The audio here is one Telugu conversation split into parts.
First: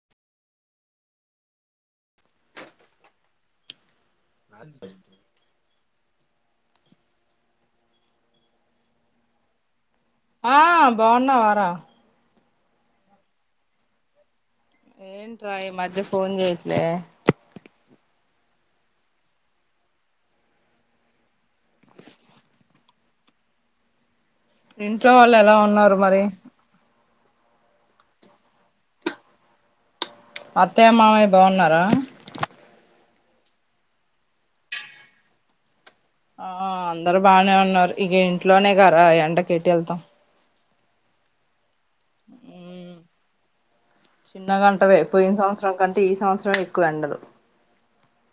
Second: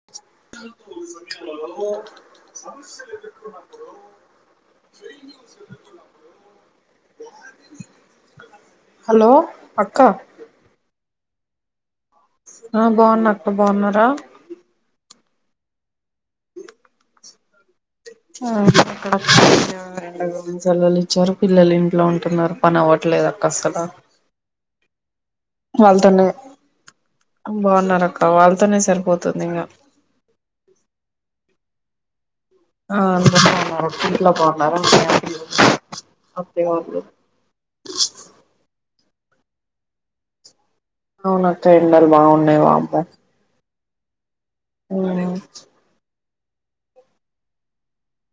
[unintelligible] లో సమస్యలు ఎదురుకున్నపుడు అంతే ఫేలుర్స్ ఎదురుకునప్పుడు హలో అక్క ఆ బాగున్నా వారా ఆ బాగున్న అక్క బాగున్నారా ఏంట్రా ఈ మధ్య ఫోన్ చేయట్లే ఇక్కడ రెండ సెలలు ఇచ్చారు పిల్లలు ఇంట్లో ఉంటున్నారు పని అవ్వట్లేదు అక్క అసలు ఇంట్లో వాళ్ళు ఎలా ఉన్నారు మరి వాళ్ళతోనే బాగున్నారు అక్క వాళ్ళతోనే సరిపోతుంది ఇంగా అత్తయ్య మామయ్య బాగున్నారా ఆ అందరు బాగున్నారు ఇంట్లో బాగున్నారా ఆంటీ వాళ్ళు అత్తయ్య వాళ్ళు బాగానే ఉన్నారు ఇగా ఇంట్లోనే గారా ఎండకు ఎటు ఎళ్తాం అవును అక్క ఎండలు బాగున్నాయి వామ్మో చిన్న గంటవే పోయిన సంవత్సరం కంటే ఈ సంవత్సరంమే ఎక్కువ ఎండలు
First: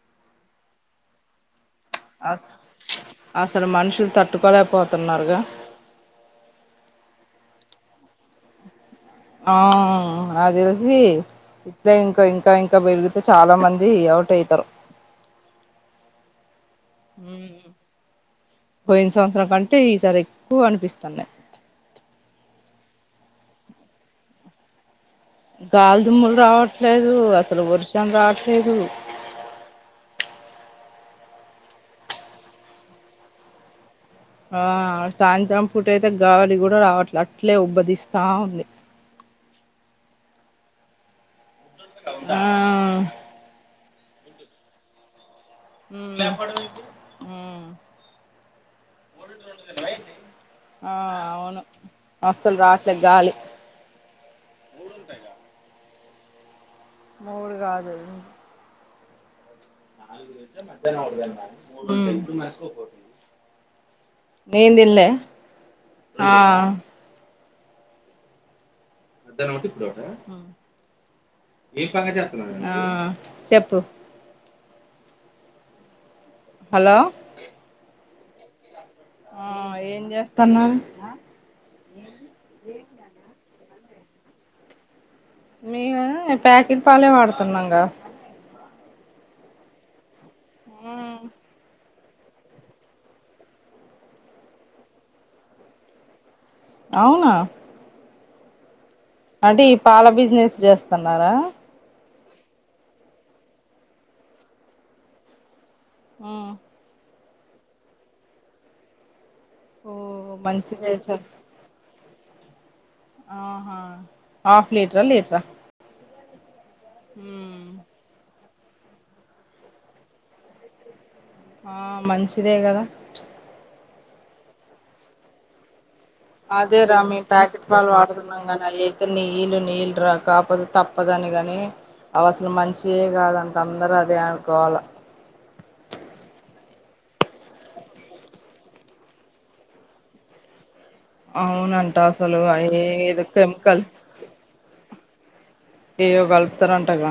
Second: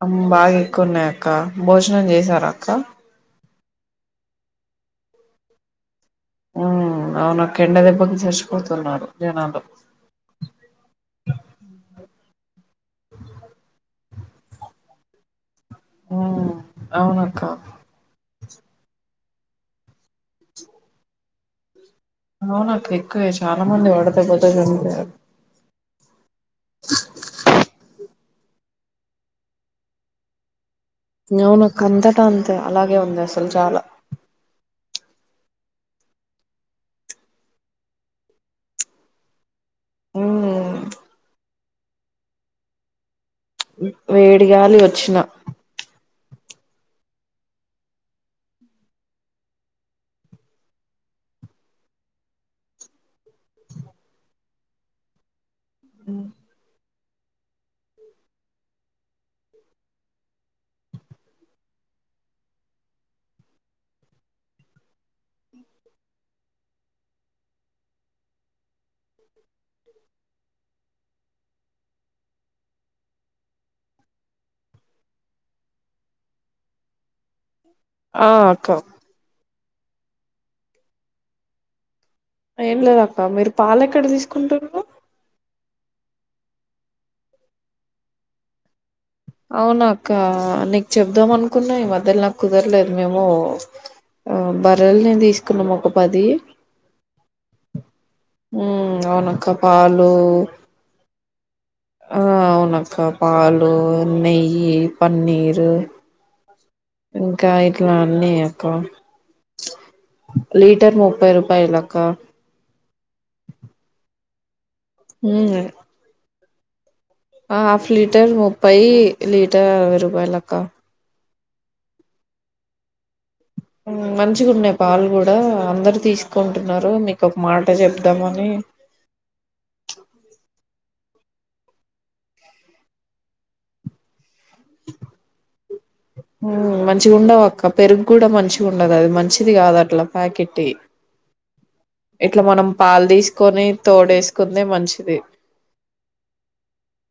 అ మ్ బాగా ఎక్కున్నాయి అక్క భోజనం జే అస్ అసలు మనుషులు తట్టుకోలేకపోతున్నారుగా ఉ అవును అక్క ఎండ దెబ్బకి జడిసిపోతున్నారు అ నాకు తెలిసి ఇట్లా ఇంకా ఇంకా ఇంకా పెరిగితే చాలా మంది అవుట్ అయితరు ఉ పోయిన సంవత్సరం కంటే ఈసారి ఎక్కువ అనిపిస్తున్నాయి అవును అక్క ఎక్కువే చాలా మంది వడదెబ్బ త గాలిదుమ్ములు రావట్లేదు అసలు వర్షం రావట్లేదు అవును అక్క అంతట అంతే అలాగే ఉంది అసలు చాలా ఆ సాయంత్రం పూట అయితే గాలి గూడా రావట్లే అట్లే ఉబ్బరిస్తా ఉంది ఉమ్ ఆ వేడిగాలి వచ్చిన ఉమ్ ఆ అవును అసలు రాట్లే గాలి ఉ ముడుగాదాది ఆ నేన్ తిన్లే ఆ మద్యానం ఒకటి ఇప్పుడుోట ఏ ప చేస్తున్నా చెప్పు హలో ఆక ఆ ఏం చేస్తాన్నావ్ ఏం లేదక్క మీరు పాలు ఎక్కడ తీస్కుంటరు మేమ ప్యాకెట్ పాలే వాడుతున్నాంగా అవ్నాక నీకు చేబ్దం అనుకున్నా ఈ మధ్య కుదర్లేదు మేము బర్రల్ని తీస్కున్నాము ఒక పది అవునా ఉమ్ అవునక్క అంటే ఈ పాల పాలు బిజినెస్ చేస్తున్నారా ఆ అవునక్క పాలు నెయ్యి పన్నీరు ఆ ఇంకా ఇట్లా అన్నీ అక్క ఓ మంచి లీటర్ చేశారు ముప్పై రూపా పైలు అక్క ఆహా హాఫ్ లీట్రా లీట్రా ఉ హాఫ్ లీటర్ ముప్పై లీటర్ అరవై రూపాయలక్క ఆ మంచిదే కదా మంచిగా ఉన్నా పాలు కూడా అందరు అదే తీస్కుంటున్నారు రా మీకు మేము ఒక మాట ప్యాకెట్ పాలు వాడుతున్నాం చెప్దామని కానీ అవి అయితే నీళ్ళు నీళ్ళు రాకా కాపోతే తప్పదని కాని అవాసాలు మంచిఎ కాదు అంట అందరు అదె అన్కోవాల మంచిగా ఉండవు అక్క పెరుగు కూడా మంచిగా ఉండదు అది మంచిది కాదు అట్లా ప్యాకెట్టి అవునంట అసలు ఇట్లా మనం అయి పాలు ఏదో తీస్కొని కెమికల్ తోడేసుకుందె మంచిది ఏయ్యో గల్పుతారంటగా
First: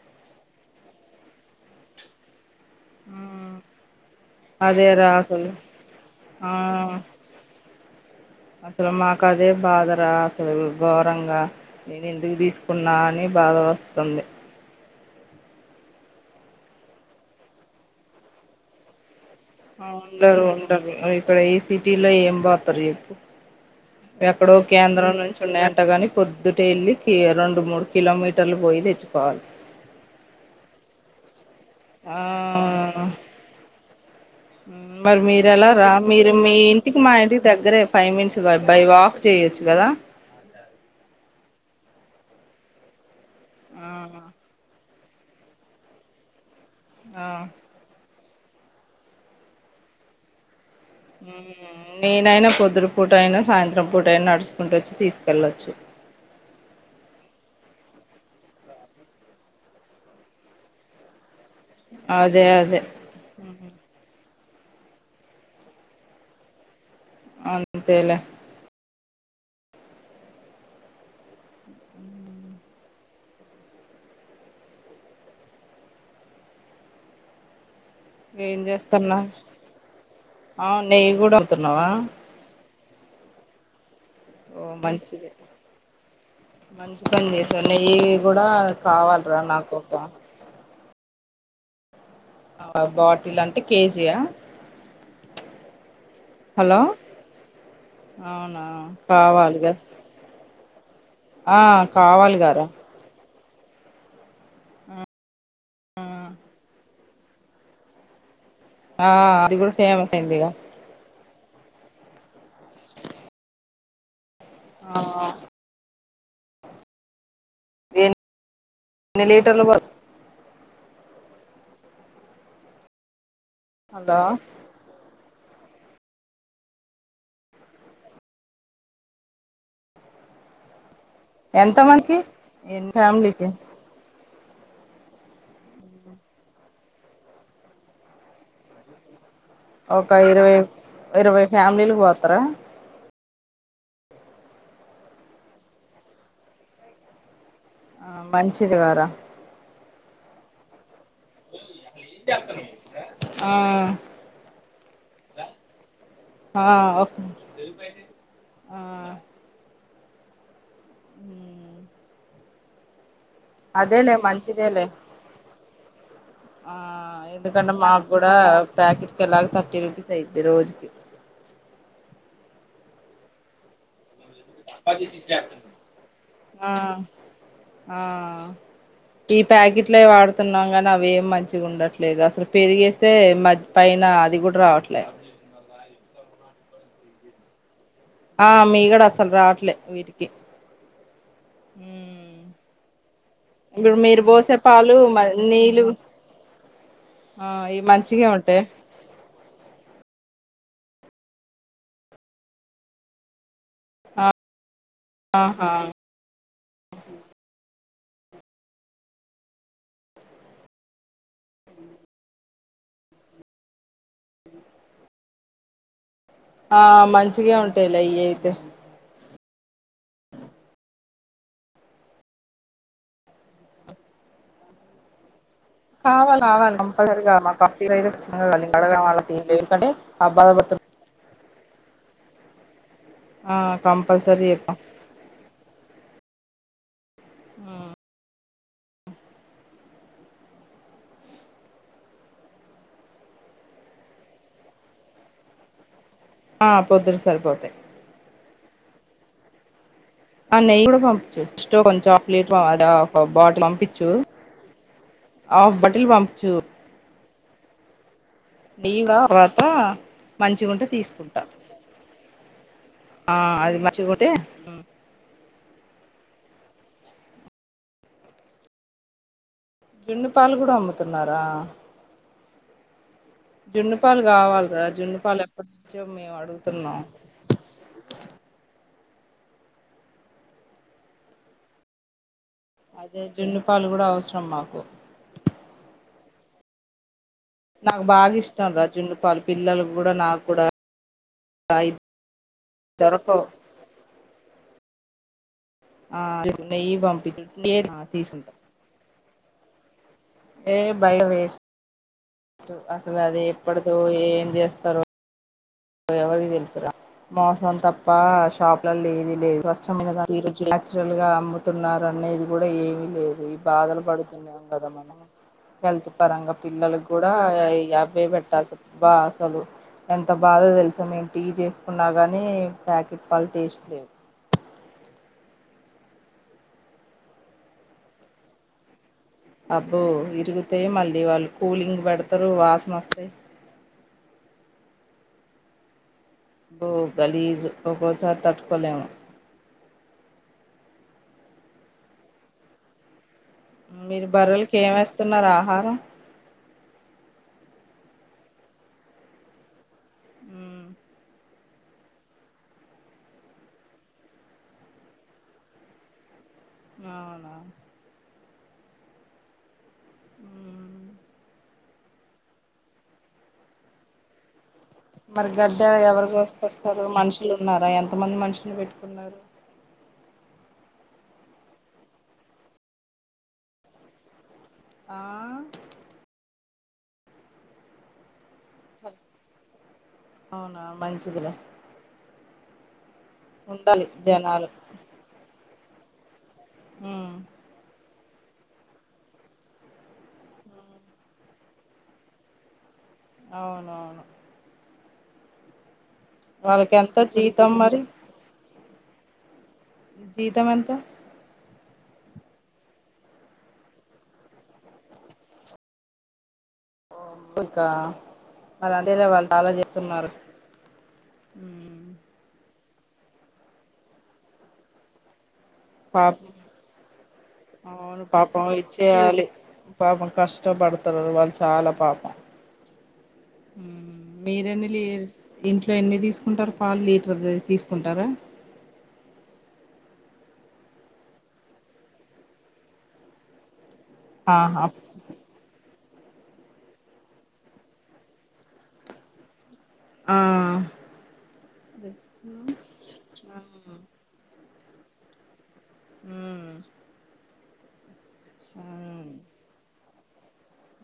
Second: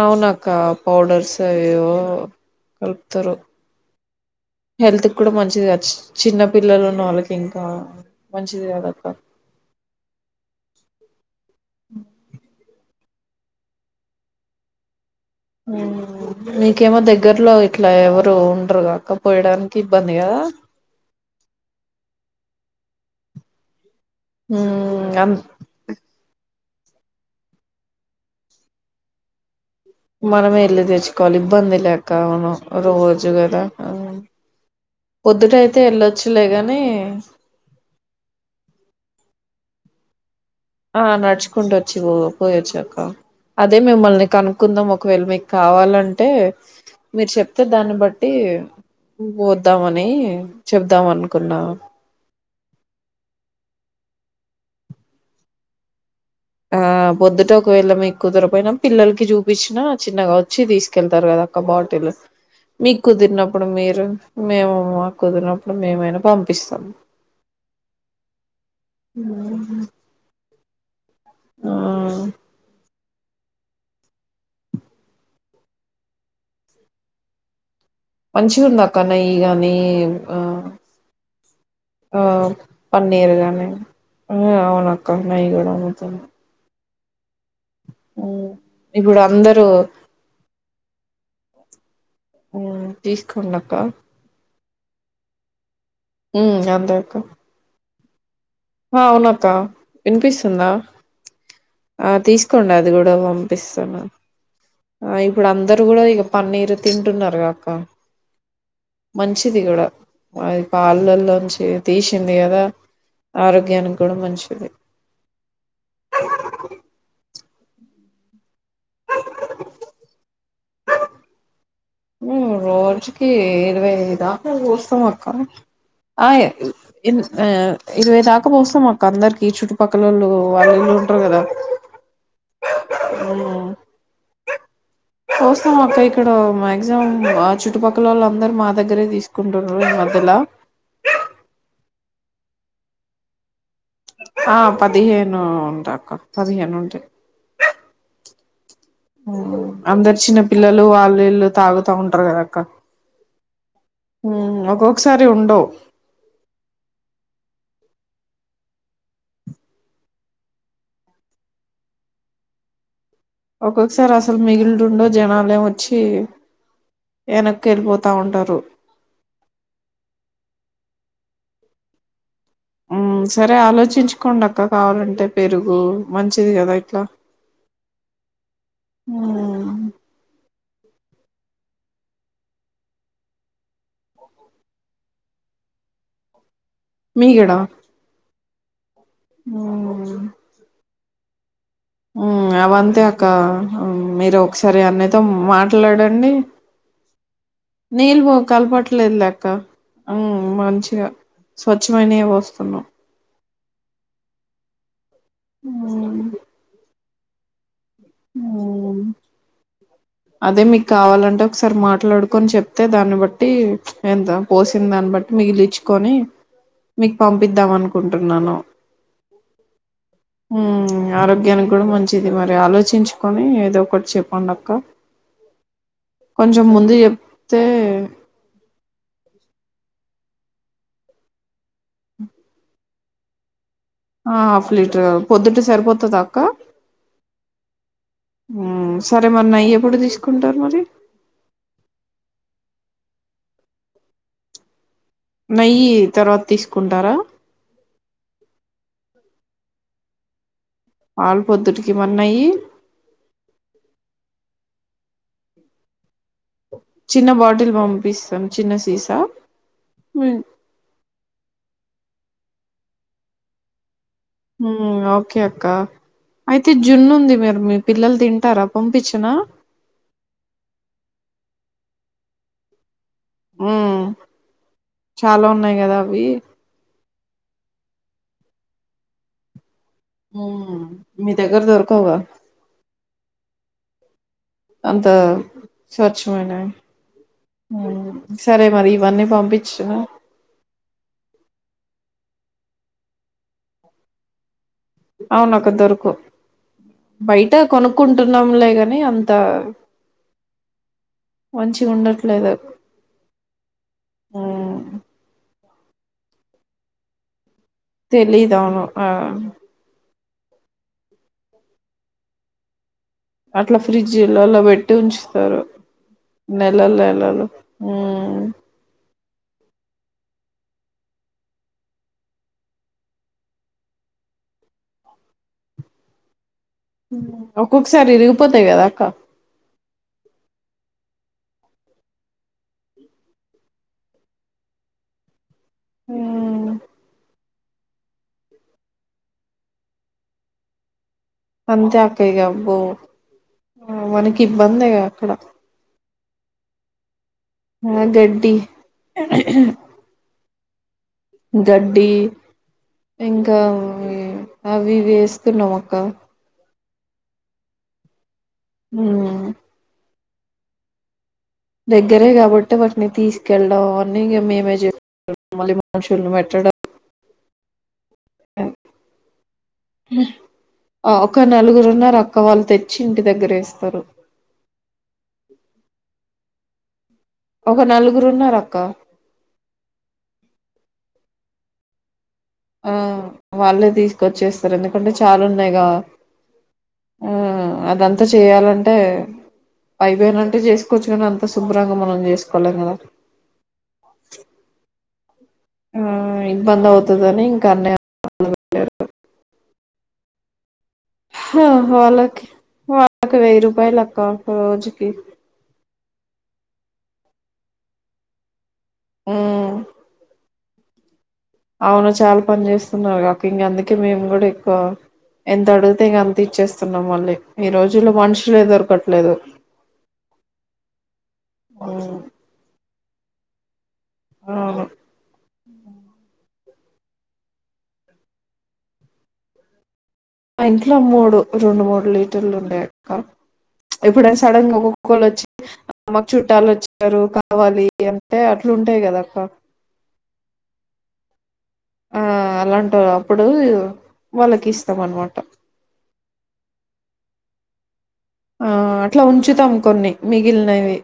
అవునాక్క పౌడర్స్ అవేవో కల్పతారు ఉమ్ హెల్త్ అదేరా కూడా అసలు మంచిది చిన్న పిల్లలు ఉన్న వాళ్ళకి ఇంకా మంచిది అసలా కాదక్క మాకాజ అదే బాధరా అసలు ఘోరంగా నేను ఎందుకు తీసుకున్నా అని బాధ వస్తుంది నీకేమో దగ్గరలో ఇట్లా ఎవరు ఉండరుగాక పోయడాన్ ఆ ఉండరు ఉండరు ఇక్కడ ఇ సిటీలో ఏం బతారు చెప్పు ఎక్కడో కేంద్రం ఉమ్ నుంచి ఉన్నాయంట కాని పొద్దుటే వెళ్ళి కె రెండు మూడు కిలోమీటర్లు పోయి తెచ్చుకోవాలి మనం ఎళ్ళ తెచ్చుకోవాలి ఇబ్బంది ఆ లేెక్క రోజు కుడా ఆ మరి మీరు ఎలా పొద్దుటయితే రా మీరు వెళ్ళొచ్చులే మీ గాని ఇంటికి మా ఇంటికి దగ్గరే ఫైవ్ మినిట్స్ బై వాక్ చేయొచ్చు కదా ఆ నడ్చుకుంటోచి పో పోయొచ్చు అక్క అదే ఆ మిమ్మల్ని కను కుందాం ఒకవేళ మీకు కావాలంటే ఆ మీరు చెప్తే దాన్ని బట్టి పోద్దామని చెప్దాం అనుకున్నా నేనైనా పొద్దుట పూట అయినా సాయంత్రం పూట అయినా నడుచుకుంట వచ్చి తీసుకెళ్లొచ్చు ఆ పొద్దుట ఒకవేళ మే కుదరపోయినా పిల్లలకి చూపించిన చిన్నగా వచ్చి తీసుకెళ్తారు కదా ఒక బాటిల్లు అదే అదే మీ కుదిరినప్పుడు మీరు మేము మాకుదిరినప్పుడు మేమైనా పంపిస్తాము అ అంతేలే ఉహు ఉ ఆ ఏం మంచిగుందక్క చేస్తున్నా నెయ్యి గాని ఆ అవును నెయ్యి కూడా అమ్ముతున్నావా ఆ పన్నీర్గానేే ఉ ఓ అవునుక్కా మంచిది నెయ్యి గూడా అమ్ముతారు మంచి పని చేశా నెయ్యి కూడా కావాలరా నాకు ఒక ఉ బాటిల్ అంటే తీసుకోడాక్క కేజీయా ఉ హలో అందాకు అవునా హా అవునక్క కావాలి కదా వినిపిస్తుందా ఆ ఆ కావాలిగారా తీసుకోంద అది కూడా పంపిస్తాను ఆ ఇప్పుడు అందరూ కూడా ఇక పన్నీర్ తింటున్నారుకాక్క ఆ అది మంచిది కూడా ఫేమస్ ఆ అయిందిగా ఇప్ పళల్లోంచి తీసింది కదా ఆరోగ్యానికి కూడా మంచిది ఆ ఎన్ని లీటర్లు బ ఉ రోజుకి ఇరవై ఐదు హలో దాక పోస్తాం అక్క ఆ ఏ ఇర్ ఆ ఇరవై దాకా పోస్తామక్కా అందరికి చుట్టుపక్కలోళ్ళు వాళ్ళు ఇళు ఉంటారు గాదా ఎంత మనకి ఫ్యామిలీకి పోస్తామాక్క ఇక్కడ మాక్సిమం ఆ చుట్టుపక్కలోవళ్ళు అందరూ మా దగ్గరే తీసుకు ఒక ఇరవై ఇరవై ఫ్యామిలీలు పొత్తరా ఆ పదిహేను ఉంటా అక్క పదిహేను ఉంట ఆ మంచిదిగారా ఉ అందరూ చిన్న పిల్లలు వాళ్ళు వీళ్ళు తాగుతా ఉంటారు కదక్క ఆ ఒక్కొక్కసారి ఉండవు ఆ తే ఆ ఉ ఒక్కొక్కసారి అసలు మిగిలిందు మంచిదేలే ఉండవు జనాలే వచ్చి ఎన్నకేళ్ళిపోతా ఉంటారు ప్యాకెట్ కి ఎలాగో థర్టీ రూపీస్ అయిద్ధి రోజుకి ఉమ్ సరే ఆలోచించుకొండక్క కావాలంటే పెరుగు మంచిది ఆ కదా ఇట్లా ఆ ఉ ఈ ప్యాకెట్లే వాడుతున్నాం కానీ అవి ఏం మంచిగా ఉండట్లేదు అసలు పెరిగేస్తే మ పైన అది కూడా రావట్లేదు మీగడ ఆ మీగడ అసల్ రావట్లే ఉమ్ వీటికి ఉ అవంతే అక్క ఇప్పుడు మీరు పోసే ఒకసారి పాలు అన్నయ్య తో మ నీళ్ళు మాట్లాడండి ఆ ఇవి నీళ్లు మంచిగే బాగా ఉంటాయి కల్పట్ల లేదులెక్క ఆ ఉమ్ మంచిగా స్వచ్ఛమైన యేస్తున్నాం ఆహా ఉమ్ అవును అదే మీకు కావాలంటే ఒకసారి మాట్లాడుకొని చెప్తే దాన్ని బట్టి ఎందొ పోసింది దాన్ని బట్టి మిగిలిచ్చుకొని ఆ మీకు మంచిగే పంపిద్దాం ఉంటాయిలే ఇవి అయితే అనుకుంటున్నాను ఉ ఆరోగ్యానికి కూడా మంచిది మరి ఆలోచి చించుకొని ఏదో ఒకటి చెప్పండి అక్క కావాలి కొంచెం కావాలి ముందు కంపల్సరీ చెప్తే కావాలి [unintelligible] అడగడం వాళ్ళ ఏం లే ఎందుకంటే ఆ బాధపడుతు ఆ ఆ కంపల్ ఆ హాఫ్ లీటర్ పొద్దుటే సరిపోతదా అక్క ఉ ఉ సరే మరి నెయ్యి ఎప్పుడు తీసుకుంటారు మరి నెయ్యి తర్వాత ఆ తీసుకుంటారా పొద్దుట సరిపోతాయి ఆ నెయ్యి కూడా పాలు పొద్దుటికి మరి నెయ్యి పంపిచ్చు [inaudible] బాటిల్ అంపిచ్చు ఆఫ్ బాటిల్ పంపించు చిన్న బాటిల్ పంపిస్తాం చిన్న నెయ్యి సీసా తర్వాత ఉమ్ మంచిగుంటే తీసుకుంటా ఆ అది మంచి గుంటే ఉ ఓకే అక్కా అయితే జున్ను ఉంది మీరు మీ పిల్లలు తింటారా పంపించిన జున్ను పాలు కూడా అమ్ముతున్నారా జున్ను ఉమ్ పాలు కావాలి రా జున్ను పాలు చాలా ఎప్పటి ఉన్నాయి కదా నుంచో అవి మేము అడుగుతున్నాం ఉ మీ దగ్గర దొరకవు గా అదే జున్ను పాలు కూడా అవసరం మాకు అంత స్వచ్ఛమైన నాకు బాగా ఇష్టం రా జున్ను ఇవన్నీ పాలు పంపించు పిల్లలకి కూడా నాకు కూడా దొరకవ్ అవున అక్క దొరకవ్ నెయ్యి పంపించు బయట తీసుకుంటా కొనుక్కుంటున్నాంలేగాని అంత ఏ భయట వేస్ట్ మంచిగా ఉండట్లేదు అసలు అది ఎప్పటిదో ఏం ఉమ్ చేస్తారో ఎవరికి తెలుసురా మోసం తప్ప తెలీదు అవును ఆ షాప్లల్లో ఏమి లేదు స్వచ్ఛమైనదా [unintelligible] గా అమ్ముతున్నారు అనేది కూడా ఏమి లేదు ఈ అట్లా బాధలు ఫ్రిడ్జ్ పడుతున్నాం లల్లో కదా పెట్టి మనం ఉంచుతారు హెల్త్ పరంగా నెలలు పిల్లలకు కూడా నెలలు యా అవే ఉమ్ పెట్టాల్స బా అసలు ఎంత బాధ తెలుసా మేం టీ చేసుకున్నా కానీ ప్యాకెట్ పాళ్ళ టేస్ట్ లేవు ఒక్కొక్కసారి విరిగిపోతాయి కదా అక్క అబ్బో విరిగుతే మళ్ళీ వాళ్ళు కూలింగ్ పెడతారు వాసన వస్తయి ఉమ్ అబ్బో గలీజ్ ఒక్కోసారి తట్టుకోలేము అంతే అక్క ఇగ అబ్బో మనకి ఇబ్బందే అక్కడ ఆహార ఆ గడ్డి గడ్డి ఇంకా అవి ఇవి వేస్తున్నాం అక్క అవునా మ్ హు ఆ దగ్గరే కాబట్టి వాటిని తీసుకెళ్డం అని మేమే చెప్ మరి గడ్డ ఎవరి గోసుకొస్తారు మనుషులు ఉన్నారా ఎంత మంది మనుషులు పెట్టుకు ఉన్నారు ఒక నలుగురు ఉన్నారు అక్క వాళ్ళు తెచ్చి ఇంటి దగ్గర వేస్తారు ఆ ఒక నలుగురు ఉన్నారు అక్కా అవునా మంచిదిలే ఆ వాళ్ళే ఉండాలి జనాలు తీసుకొచ్చేస్తారు అండి అంటే చాలా ఉన్నాయి గా ఆ ఉమ్ అదంత అంతా చేయాల అంటే అయిపోయినంటే చేసుకోవచ్చు కానీ అంత శుభ్రంగా మనం చేసుకోలేం కదా అవును అవును ఆ ఇబ్బందీ వాళ్ళకి ఎంత అవుతద అని ఇంకా జీతం అన్నాయ మరి జీతం ఏంత వాళ్ళకి వాళ్ళకి వెయ్యి రూపాయలు అక్క రోజుకి ఓ ఉకా మరి అంతలా వాళ్ళు చాలా ఉమ్ చేస్తు ఉన్నారు మ్ అవును చాలా పని చేస్తు ఉన్నావుగ అక్క ఇంగ అందుకే మేము కూడా ఎక్కువ ఎంత అడుగు ఇగా అంత పాపం ఇచ్చేస్తున్నాం మళ్ళీ ఈ రోజుల్లో అవును మనుషులు పాపం దొరకట్లేదు ఇచ్చేయాలి పాపం కష్టపడతారు వాళ్ళు చాలా ఉమ్ పాపం మీర్ అవును ఎన్నిలి ఇంట్లో ఎన్ని తీసుకుంటారు పాలు లీటర్ తీసుకుంటారా ఆ ఇంట్లో మూడు రెండు మూడు లీటర్లు ఉండే అక్క ఎప్పుడైనా సడన్ గా ఆహా ఒక్కో ఒక్కలు వచ్చి అ మాక్ చుట్టాలు వచ్చారు కావాలి అంటే అట్లు ఉంటాయి కద అక్క ఆ ఆ అలాంటి అప్పుడు ఉమ్ వాళ్ళకి ఇస్తాం అన్ మాట మ్ ఆ అట్లా ఉంచుతాం కొన్ని మిగిల్ నవి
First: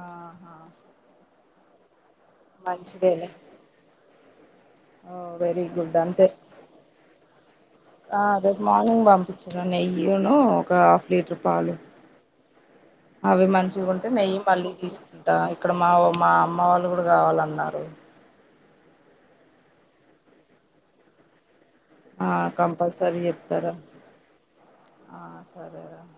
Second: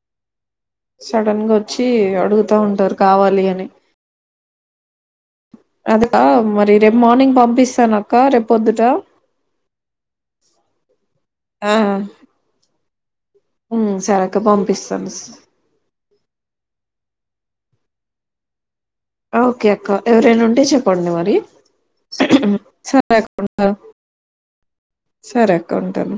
ఆహా సడన్ గా వచ్చి అడుగుతా ఉంటారు మంచిదేలే కావాలి అని ఆ వేరిగు అదగా మరి రేపు మార్నింగ్ పంపిస్తాన అక్క రేపు పొద్దుట ఇగ నెయ్యిను ఒక హాఫ్ లీటర్ ఆ పాలు అవి మంచిగా ఉమ్ ఉంటే సరే నెయ్యి అక్క మళ్ళీ పంపిస్తాను తీసుకుంటా ఇక్కడ మా మా అమ్మ వాళ్ళు కూడా కావాల అన్నారు ఓకే అక్క ఎవరైనా ఉంటే చెప్పండి మరి ఆ సరే కంపల్సరీ అక్క చెప్తారా ఉంటాను ఆ సరే అక్క సరేరా ఉంటాను